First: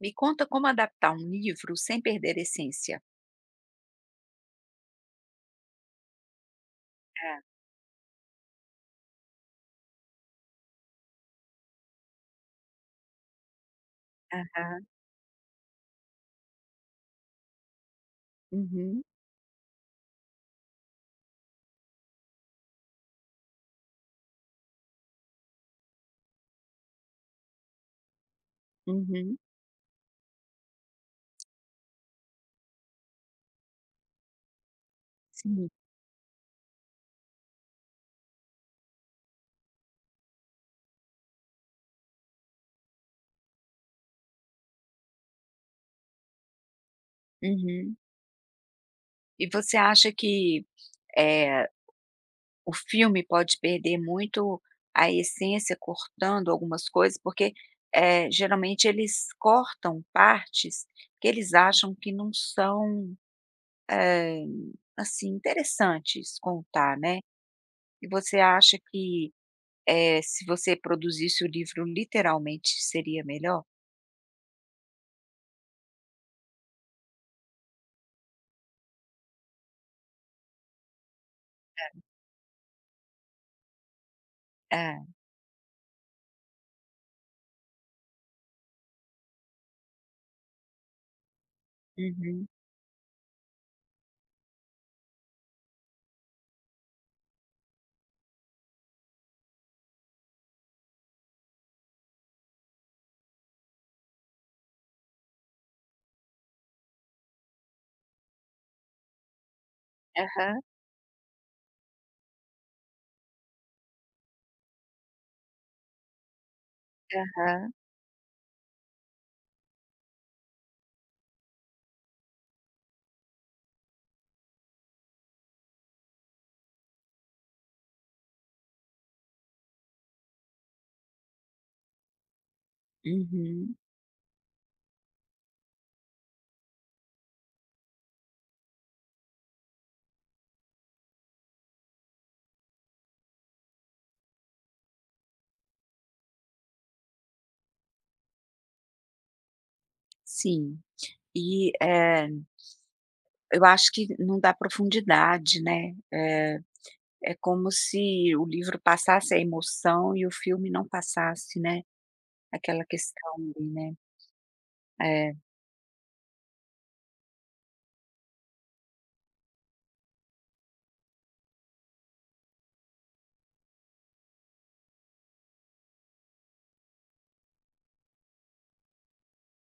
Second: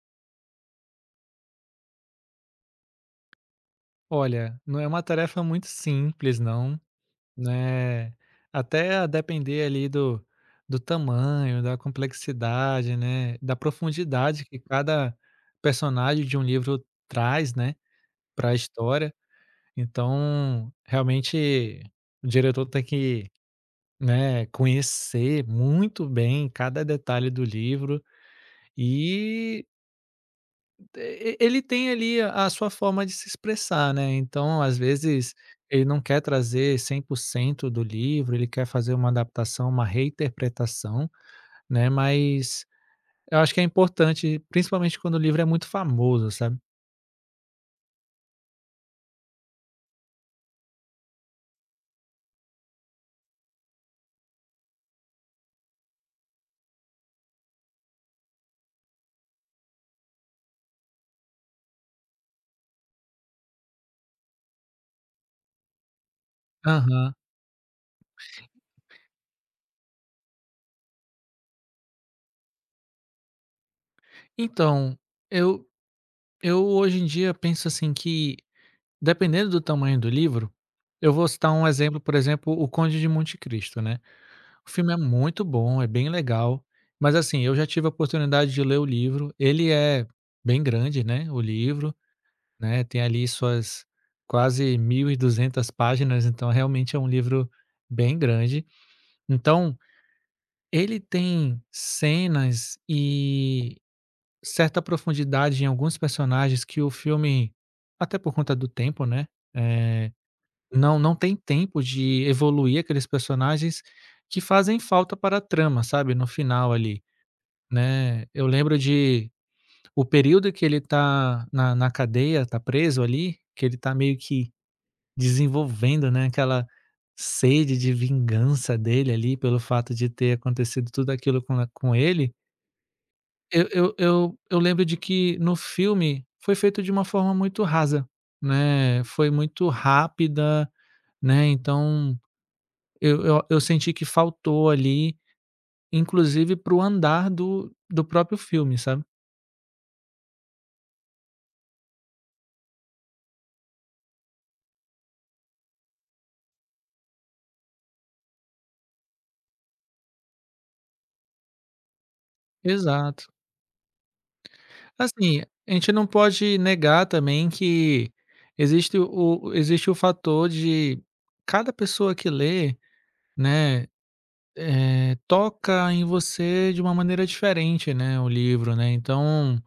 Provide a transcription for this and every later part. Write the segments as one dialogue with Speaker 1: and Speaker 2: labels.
Speaker 1: Me conta como adaptar um livro sem perder a essência.
Speaker 2: Olha, não é uma tarefa muito simples não, né, até a depender ali do tamanho, da complexidade, né, da
Speaker 1: É,
Speaker 2: profundidade que
Speaker 1: aham.
Speaker 2: cada personagem de um livro traz, né, para a
Speaker 1: Uhum,
Speaker 2: história. Então, realmente, o diretor tem que, né, conhecer muito bem cada detalhe do livro
Speaker 1: uhum,
Speaker 2: e e ele tem ali a sua forma de se expressar, né, então às vezes
Speaker 1: sim,
Speaker 2: ele não quer trazer 100% do livro, ele quer fazer uma adaptação, uma reinterpretação, né, mas eu acho que é importante, principalmente quando o livro é muito famoso, sabe.
Speaker 1: uhum. E você acha que, eh, o filme pode perder muito a essência cortando algumas coisas? Porque, geralmente eles cortam partes que eles acham que não são, eh, assim, interessantes contar,
Speaker 2: Aham.
Speaker 1: né. E você acha que, se você produzisse o livro literalmente seria melhor?
Speaker 2: Então, eu eu hoje em dia penso assim que, dependendo do tamanho do livro eu vou citar um exemplo, por exemplo, O Conde de Monte Cristo, né. O filme é
Speaker 1: É.
Speaker 2: muito bom, é bem legal, mas assim, eu já tive a oportunidade de ler o livro, ele é bem grande, né, o livro,
Speaker 1: Uhum.
Speaker 2: né, tem ali suas quase 1.200 páginas, então realmente é um livro bem grande. Então, ele tem cenas e certa profundidade em alguns personagens que o filme, até por conta do tempo, né, eh,
Speaker 1: Aham,
Speaker 2: não tem tempo de evoluir aqueles personagens que fazem falta para a trama, sabe, no final ali,
Speaker 1: aham.
Speaker 2: né. Eu lembro de o período que ele tá na cadeia, tá preso ali, que ele tá meio que desenvolvendo, né, aquela sede de vingança dele ali pelo fato de ter acontecido tudo aquilo com a com ele, eu
Speaker 1: Uhum.
Speaker 2: eu eu eu lembro de que no filme foi feito de uma forma muito rasa, né, foi muito rápida, né, então Eu senti que faltou ali, inclusive para o andar do próprio filme, sabe.
Speaker 1: Sim. E, eu acho que não dá profundidade, né. É como se o livro passasse a emoção e o filme não passasse, né, aquela questão
Speaker 2: Exato.
Speaker 1: ali, né. É.
Speaker 2: Assim, a gente não pode negar também que existe o fator de cada pessoa que lê, né, toca em você de uma maneira diferente, né, o livro, né. Então,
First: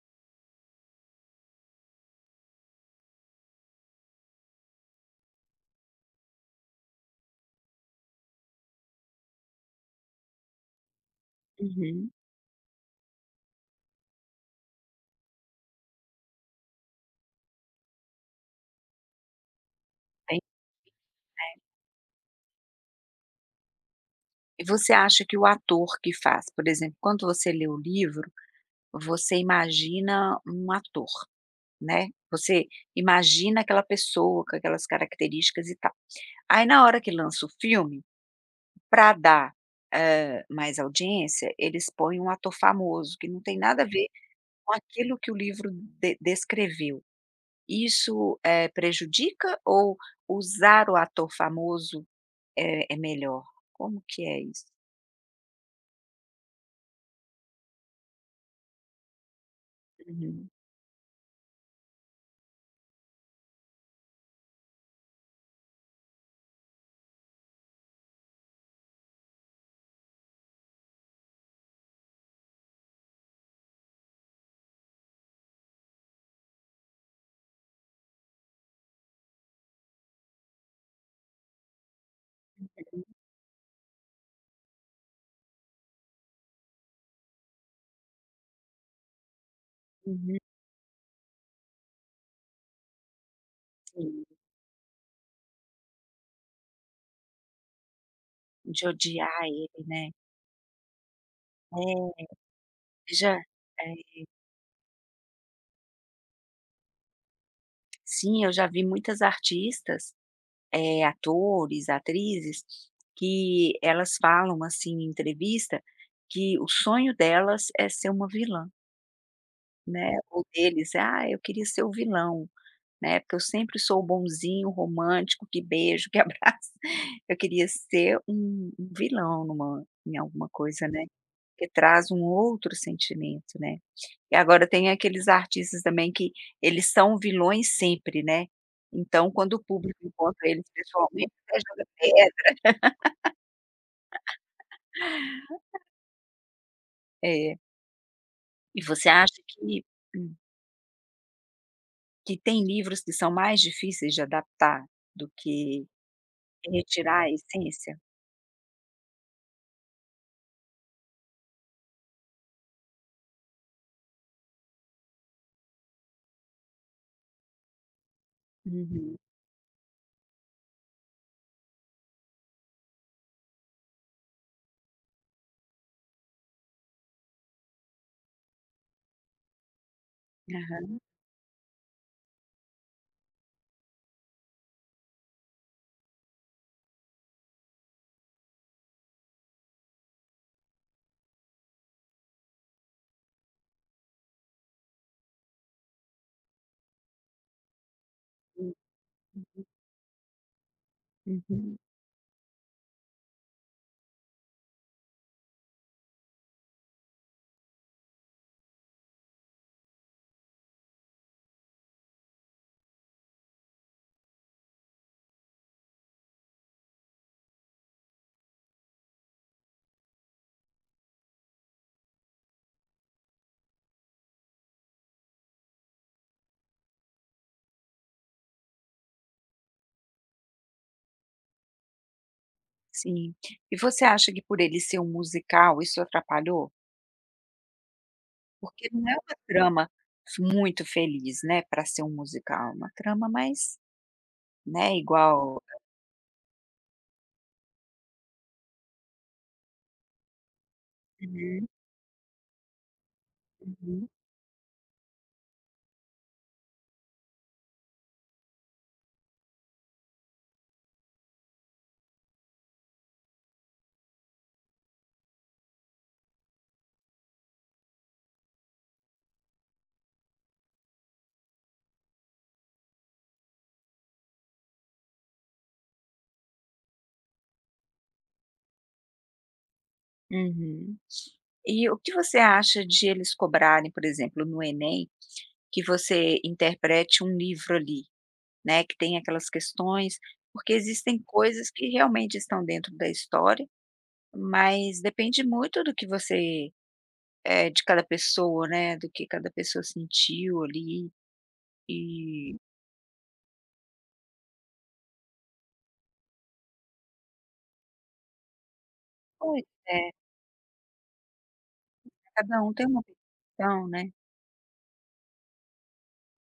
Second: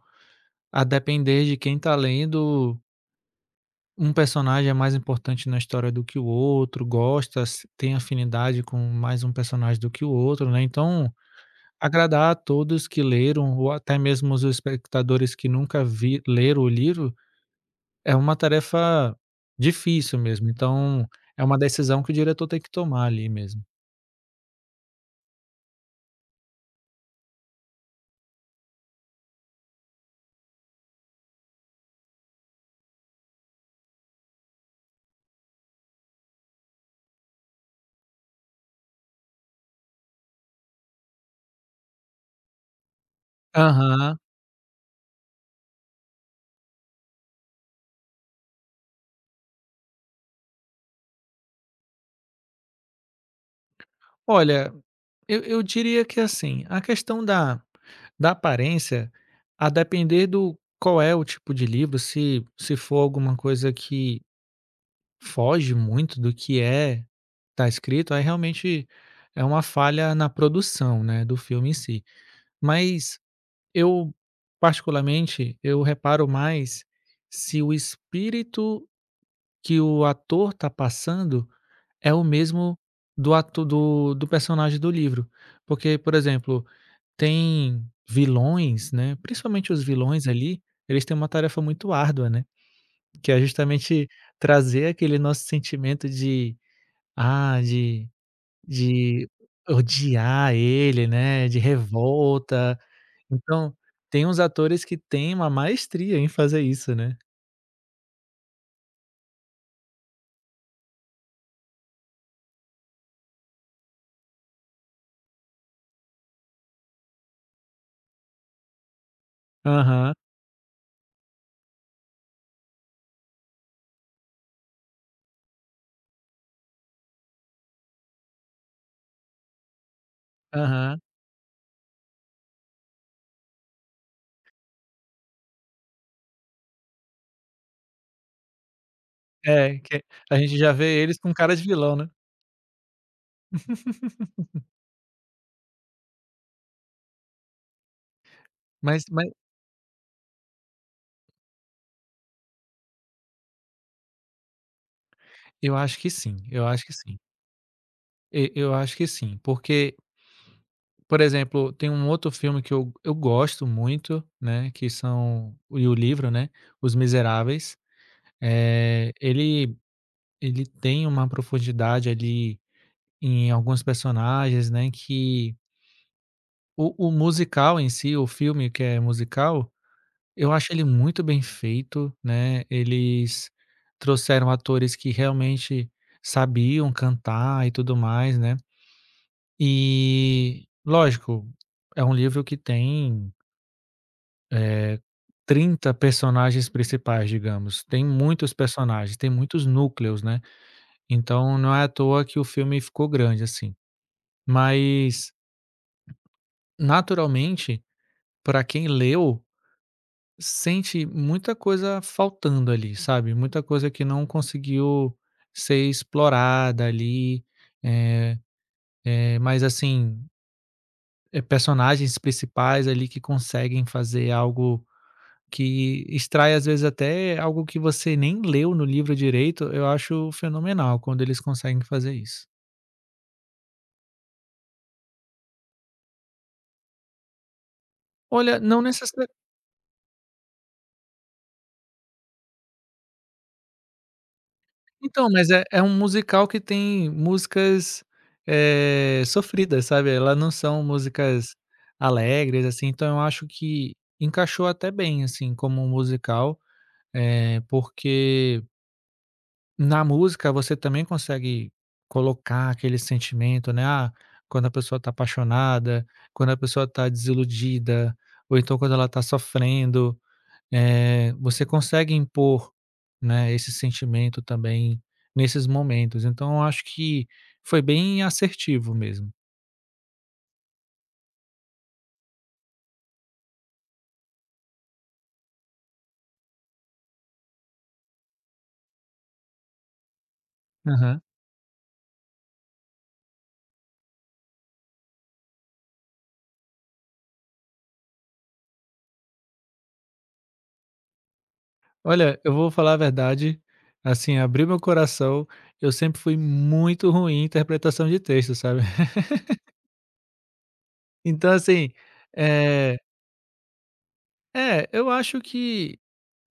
Speaker 2: a depender de quem está lendo Um personagem é mais importante na história do que o outro, gosta, s tem afinidade com mais um personagem do que o outro, né, então
Speaker 1: Uhum.
Speaker 2: agradar a todos que leram ou até mesmo os espectadores que nunca vi leram o livro, é uma tarefa difícil
Speaker 1: Tem
Speaker 2: mesmo, então é uma decisão que o diretor tem que tomar ali mesmo.
Speaker 1: E você acha que o ator que faz, por exemplo, quando você lê o livro, você imagina um ator, né, você imagina aquela pessoa com aquelas características e tal. Aí na hora que lança o filme para dar, mais audiência, eles põem um ator famoso, que não tem nada a ver
Speaker 2: Aham.
Speaker 1: com aquilo que o livro de descreveu. Isso, prejudica ou usar o ator famoso é melhor? Como que é isso?
Speaker 2: Olha, eu diria que assim, a questão da aparência, a depender
Speaker 1: Uhum.
Speaker 2: do qual é o tipo de livro, se for alguma coisa que Foge muito do que é tá escrito, aí realmente é uma falha na produção, né, do filme em si. Mas eu, particularmente, eu reparo mais se o espírito que o ator tá passando é o mesmo do ato do personagem do livro. Porque, por exemplo, tem vilões, né, principalmente os vilões
Speaker 1: Uhum,
Speaker 2: ali, eles têm uma tarefa muito árdua, né, que é justamente
Speaker 1: sim.
Speaker 2: trazer aquele nosso sentimento de ah, de
Speaker 1: De
Speaker 2: de
Speaker 1: odiar ele, né.
Speaker 2: odiar ele, né, de
Speaker 1: É,
Speaker 2: revolta.
Speaker 1: já
Speaker 2: Então,
Speaker 1: é,
Speaker 2: tem uns atores que têm uma maestria em fazer isso, né.
Speaker 1: sim, eu já vi muitas artistas, atores, atrizes, que elas falam, assim, em entrevista, que o sonho delas é ser uma vilã, né,
Speaker 2: Aham,
Speaker 1: ou deles: é, "Ah, eu queria ser o vilão, né, porque eu sempre sou o bonzinho, romântico, que beijo, que abraço". Eu queria ser um vilão numa em alguma coisa,
Speaker 2: aham.
Speaker 1: né, que traz um outro sentimento, né. E agora tem aqueles artistas também que eles são vilões sempre, né, então quando o
Speaker 2: É,
Speaker 1: público
Speaker 2: que a
Speaker 1: encontra
Speaker 2: gente
Speaker 1: eles
Speaker 2: já vê eles
Speaker 1: pessoalmente,
Speaker 2: com cara
Speaker 1: até
Speaker 2: de
Speaker 1: joga.
Speaker 2: vilão, né.
Speaker 1: É. E
Speaker 2: Mas
Speaker 1: você
Speaker 2: mas
Speaker 1: acha que, hum, que tem livros que são mais difíceis de adaptar do
Speaker 2: eu
Speaker 1: que
Speaker 2: acho que sim, eu acho que sim.
Speaker 1: retirar a essência?
Speaker 2: E eu acho que sim, porque, por exemplo, tem um outro filme que eu gosto muito, né, que são e o livro, né, Os Miseráveis. Eh,
Speaker 1: Uhum.
Speaker 2: ele ele tem uma profundidade ali Em alguns personagens, né, que o musical em si, o filme que é musical, eu acho ele
Speaker 1: Aham.
Speaker 2: muito bem feito, né, eles trouxeram atores que realmente sabiam cantar e tudo mais, né. E, lógico, é um livro que tem 30 personagens principais, digamos, tem muitos
Speaker 1: Hum.
Speaker 2: personagens, tem muitos núcleos, né, então não
Speaker 1: Uhum.
Speaker 2: é à toa que o filme ficou grande, assim. Mas, naturalmente, para quem leu Sente muita coisa faltando ali, sabe, muita coisa que não conseguiu ser explorada ali, eh mas assim, personagens principais ali que conseguem fazer algo que extrai, às vezes, até algo que você nem leu no livro direito, eu acho fenomenal quando eles conseguem fazer isso.
Speaker 1: Sim. E você acha que, por ele ser um musical, isso atrapalhou?
Speaker 2: Olha, não
Speaker 1: Porque não
Speaker 2: necessa
Speaker 1: é uma trama f muito feliz, né, para ser um musical, é uma trama mais, né,
Speaker 2: Então, mas
Speaker 1: igual.
Speaker 2: é é um musical que tem músicas, sofridas, sabe, elas não são músicas
Speaker 1: Uhum,
Speaker 2: alegres, assim, então eu acho que
Speaker 1: uhum,
Speaker 2: encaixou até bem, assim, como um musical, porque na música você também consegue colocar aquele sentimento, né, ah, quando a pessoa tá apaixonada, quando a pessoa tá desiludida, ou então quando ela tá sofrendo. Você consegue impor, né, esse sentimento também nesses momentos. Então eu acho que foi bem assertivo mesmo.
Speaker 1: uhum. E o que você acha de eles cobrarem, por exemplo, no Enem, que você interprete um livro ali? Né, que tem aquelas questões, porque existem
Speaker 2: Aham.
Speaker 1: coisas que realmente estão dentro da história, mas depende muito do que você, de cada pessoa, né, do que cada pessoa sentiu ali
Speaker 2: Olha, eu
Speaker 1: e
Speaker 2: vou falar a verdade, assim, abrir meu coração, eu sempre fui muito ruim em interpretação de texto, sabe.
Speaker 1: pois é,
Speaker 2: Então assim,
Speaker 1: cada um tem
Speaker 2: eh
Speaker 1: uma percepção, né.
Speaker 2: eu acho que,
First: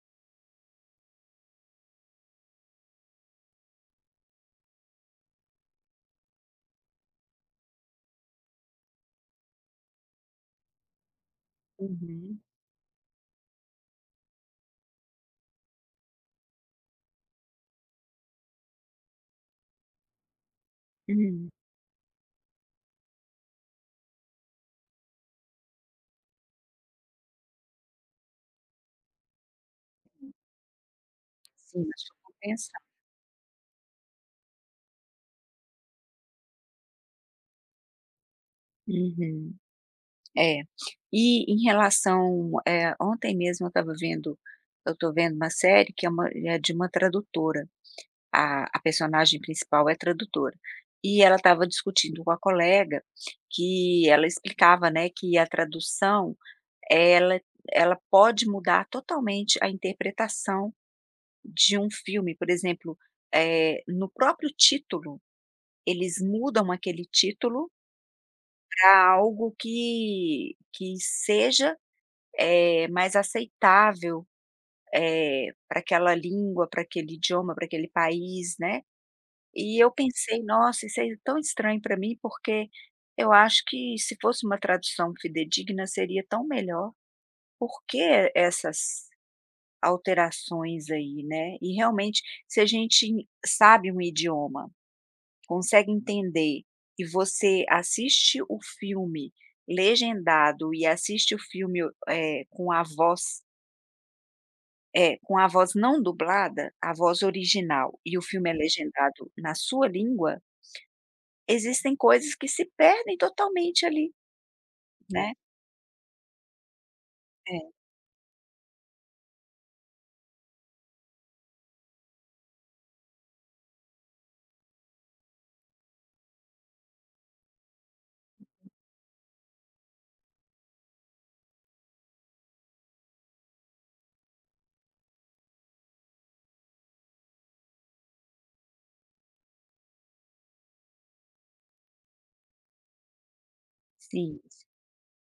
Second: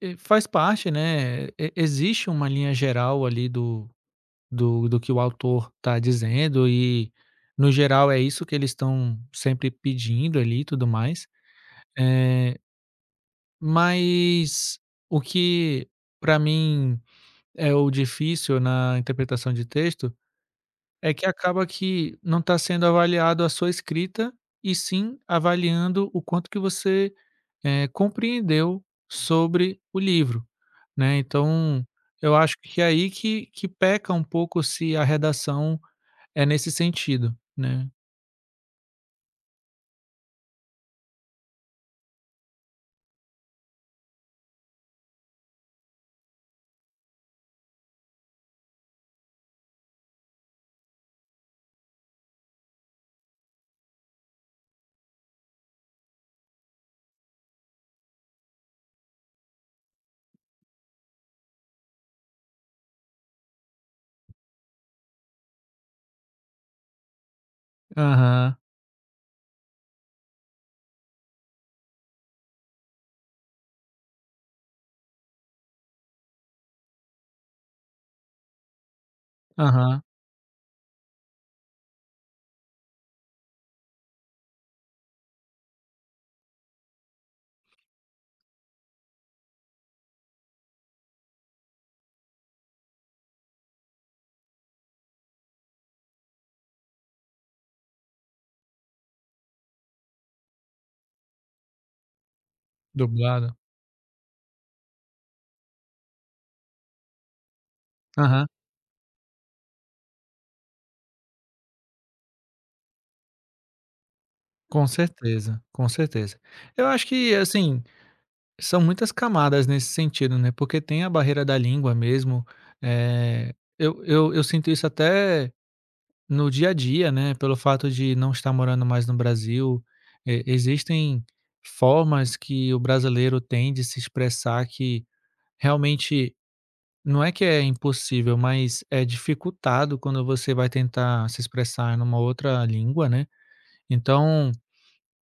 Speaker 2: faz parte, né, e existe uma linha geral ali do que o autor está dizendo e, no geral, é isso que eles estão sempre pedindo ali e tudo mais.
Speaker 1: Uhum,
Speaker 2: Eh, mas o que para mim é o difícil na interpretação de texto é que
Speaker 1: uhum.
Speaker 2: acaba que não está sendo avaliado a sua escrita, e sim avaliando o quanto que você, compreendeu sobre o livro, né.
Speaker 1: Sim,
Speaker 2: Então
Speaker 1: acho que
Speaker 2: eu acho
Speaker 1: compensa.
Speaker 2: que é aí que peca um pouco se a redação é nesse sentido, né.
Speaker 1: Uhum. É. E em relação, ontem mesmo eu estava vendo, eu estou vendo uma série que é uma é de uma tradutora. A personagem principal é tradutora. E ela estava discutindo com a colega que ela explicava, né, que a tradução, ela ela pode mudar totalmente a interpretação de um filme. Por exemplo, no próprio título, eles mudam aquele título
Speaker 2: Aham,
Speaker 1: para algo que seja, mais aceitável, para aquela língua, para aquele idioma, para aquele país, né. E eu
Speaker 2: aham.
Speaker 1: pensei: "Nossa, isso é tão estranho para mim, porque eu acho que se fosse uma tradução fidedigna seria tão melhor. Por que essas alterações aí, né?". E realmente, se a gente sabe um idioma, consegue entender e você assiste o filme legendado e assiste o filme, eh, com a voz
Speaker 2: Dublado.
Speaker 1: com a voz não dublada, a voz original, e o
Speaker 2: Aham.
Speaker 1: filme é legendado na sua língua. Existem coisas que se perdem totalmente ali,
Speaker 2: Com
Speaker 1: né.
Speaker 2: certeza, com certeza. Eu acho que,
Speaker 1: É,
Speaker 2: assim, são muitas camadas nesse sentido, né, porque tem a barreira da língua mesmo, eu sinto isso até no dia a dia, né, pelo fato de não estar morando mais no Brasil, e existem formas que o brasileiro tem de se expressar que realmente Não é que é impossível, mas é dificultado quando você vai tentar se expressar numa outra língua, né.
Speaker 1: sim.
Speaker 2: Então,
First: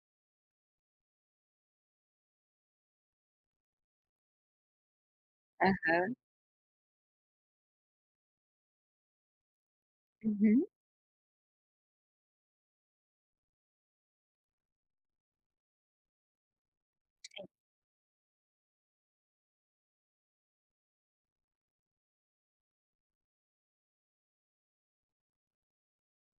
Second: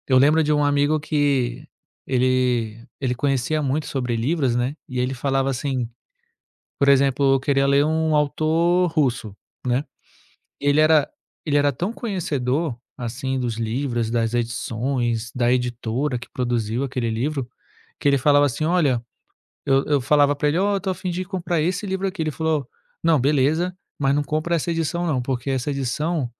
Speaker 2: eu lembro de um amigo que ele conhecia muito sobre livros, né, e ele falava assim,
Speaker 1: Aham.
Speaker 2: por exemplo, eu queria ler um autor russo, né,
Speaker 1: Uhum.
Speaker 2: E ele era tão conhecedor, assim, dos livros, das edições, da editora que produziu aquele livro, que ele falava assim: "Olha". Eu falava pra ele: "Ó, eu tô a fim de comprar esse livro aqui". Ele falou: "Não, beleza, mas não compra essa edição não, porque essa edição,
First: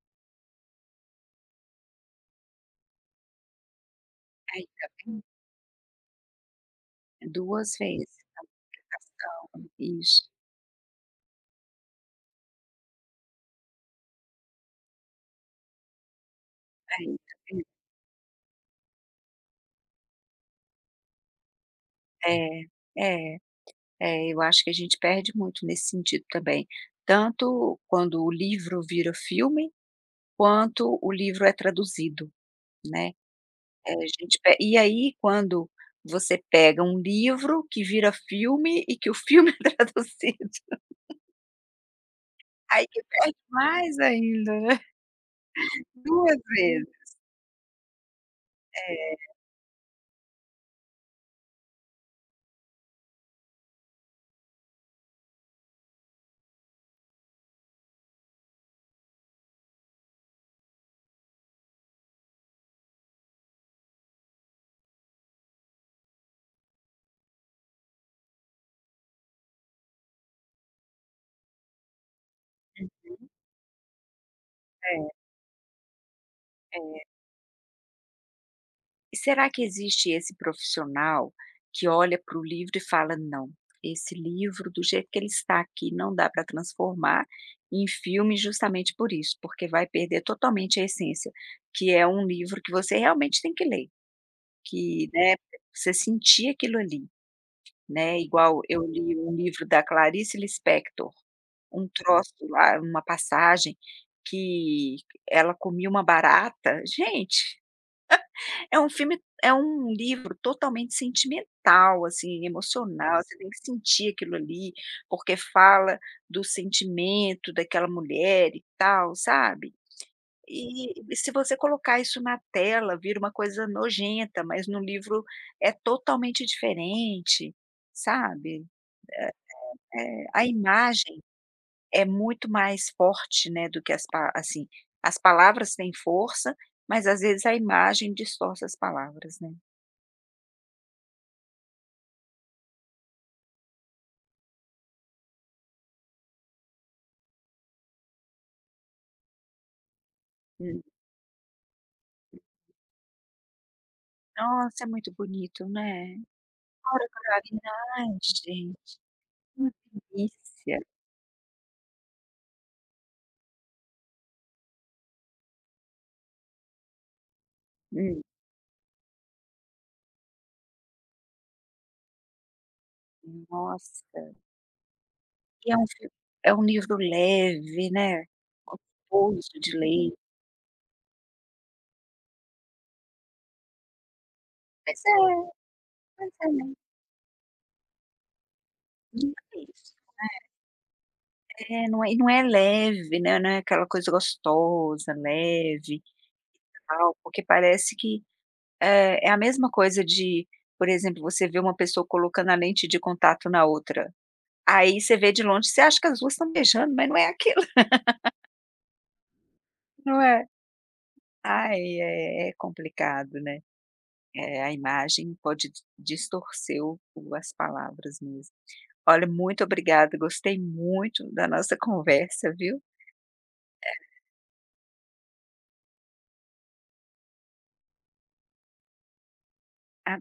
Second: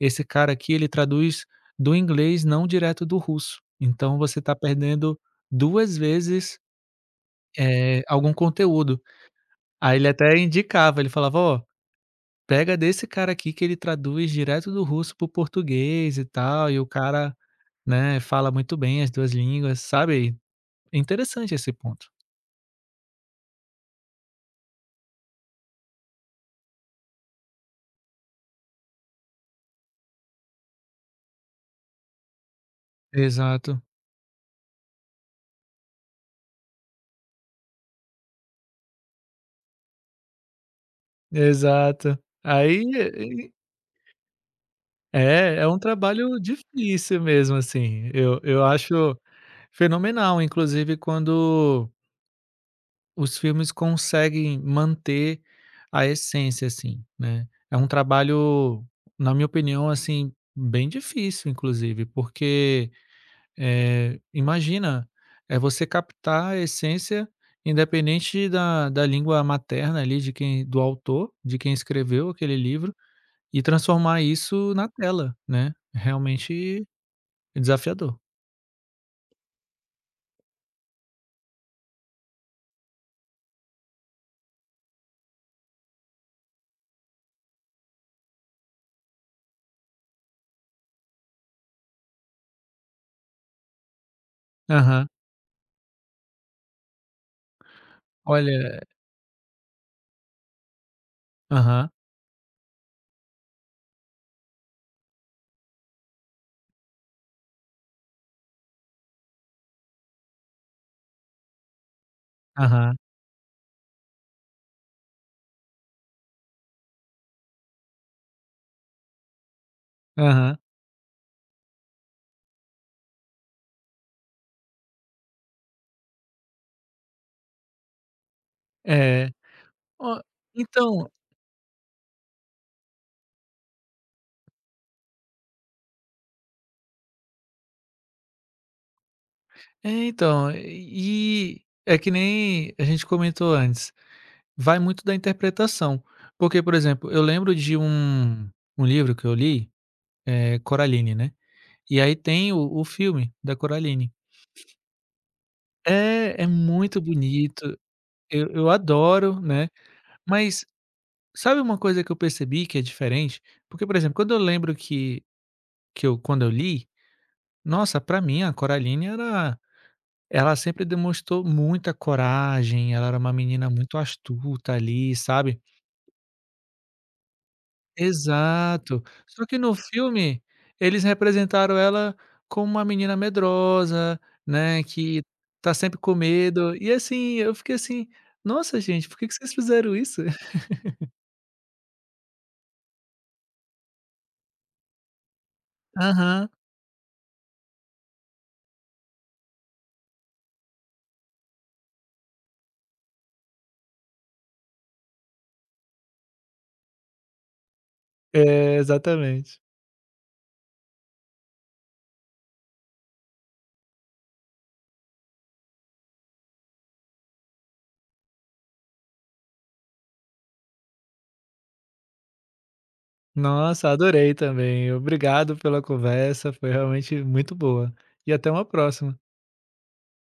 Speaker 2: esse cara aqui, ele traduz do inglês, não direto do russo. Então você tá
Speaker 1: Aí, tá
Speaker 2: perdendo
Speaker 1: vendo?
Speaker 2: 2 vezes,
Speaker 1: 2 vezes
Speaker 2: algum conteúdo".
Speaker 1: educação.
Speaker 2: Aí ele
Speaker 1: Isso.
Speaker 2: até indicava, ele falava: "Ó, pega desse cara aqui que ele traduz direto do russo pro português e tal, e o
Speaker 1: Aí, tá
Speaker 2: cara,
Speaker 1: vendo?
Speaker 2: né, fala muito bem as 2 línguas", sabe. Interessante esse ponto.
Speaker 1: É, é, é, eu acho que a gente perde muito nesse sentido também, tanto quando o livro vira filme, quanto o livro é traduzido, né.
Speaker 2: Exato.
Speaker 1: A gente pe e aí quando você pega um livro que vira filme e que o filme é traduzido,
Speaker 2: Exato. Aí
Speaker 1: aí que perde
Speaker 2: e
Speaker 1: mais ainda, né.
Speaker 2: é, é um
Speaker 1: Duas
Speaker 2: trabalho
Speaker 1: vezes.
Speaker 2: difícil mesmo, assim. Eu acho
Speaker 1: É,
Speaker 2: fenomenal, inclusive, quando os filmes conseguem manter a essência, assim, né. É um trabalho, na minha opinião, assim, bem difícil, inclusive, porque, imagina, é você captar a essência, independente da língua materna ali de quem do autor, de quem escreveu aquele livro. E transformar isso na
Speaker 1: é,
Speaker 2: tela, né, realmente
Speaker 1: é.
Speaker 2: é desafiador.
Speaker 1: E será que existe esse profissional que olha para o livro e fala: "Não, esse livro do jeito que ele está aqui não dá para transformar em filme justamente por isso, porque vai perder totalmente a essência", que é um livro que você realmente tem que ler, que,
Speaker 2: Aham.
Speaker 1: né, você sentir aquilo ali, né, igual
Speaker 2: Olha
Speaker 1: eu li um livro da Clarice Lispector, um
Speaker 2: aham,
Speaker 1: troço lá, uma passagem que ela comia uma barata. Gente! É um filme é um livro totalmente sentimental, assim,
Speaker 2: aham,
Speaker 1: emocional, você tem que sentir aquilo ali, porque fala do sentimento daquela mulher e tal, sabe.
Speaker 2: aham.
Speaker 1: E se você colocar isso na tela, vira uma coisa nojenta, mas no livro é totalmente diferente, sabe.
Speaker 2: É. Ó,
Speaker 1: A
Speaker 2: então
Speaker 1: imagem é muito mais forte, né, do que as pa assim, as palavras têm força, mas às vezes a imagem distorce as palavras, né.
Speaker 2: é, então, e é que nem a gente comentou antes, vai muito da interpretação. Porque, por exemplo, eu lembro de um livro que eu li, Coraline, né, e aí tem o filme da Coraline.
Speaker 1: Nossa, é muito bonito, né.
Speaker 2: É, é muito
Speaker 1: Aura Coralina,
Speaker 2: bonito,
Speaker 1: ai,
Speaker 2: eu
Speaker 1: gente,
Speaker 2: adoro, né,
Speaker 1: que
Speaker 2: mas
Speaker 1: delícia.
Speaker 2: sabe uma coisa que eu percebi que é diferente? Porque, por exemplo, quando eu lembro que eu li, nossa, pra
Speaker 1: Hum,
Speaker 2: mim a Coraline era ela sempre demonstrou muita coragem, ela era uma menina muito
Speaker 1: nossa.
Speaker 2: astuta ali, sabe.
Speaker 1: E é um fi é um livro leve, né,
Speaker 2: Exato. Só
Speaker 1: gostoso
Speaker 2: que no
Speaker 1: de ler.
Speaker 2: filme, eles representaram ela como uma menina medrosa, né,
Speaker 1: Pois
Speaker 2: que
Speaker 1: é,
Speaker 2: tá sempre com
Speaker 1: pois é. Né?
Speaker 2: medo, e assim, eu fiquei assim: "Nossa gente, por que
Speaker 1: Não
Speaker 2: que vocês
Speaker 1: é isso.
Speaker 2: fizeram isso?"
Speaker 1: É, não é, e não é leve, né, não é aquela coisa gostosa, leve,
Speaker 2: Aham.
Speaker 1: tal, porque parece que, é a mesma coisa de, por exemplo, você vê uma pessoa colocando a lente de contato na outra, aí você vê de longe, você acha que as 2 estão beijando, mas não é aquilo,
Speaker 2: É, exatamente.
Speaker 1: não é? Ai, é é complicado, né. A imagem pode di distorcer o as palavras mesmo. Olha, muito obrigada, gostei muito da nossa conversa, viu.
Speaker 2: Nossa, adorei também. Obrigado pela conversa, foi realmente muito boa. E até uma próxima.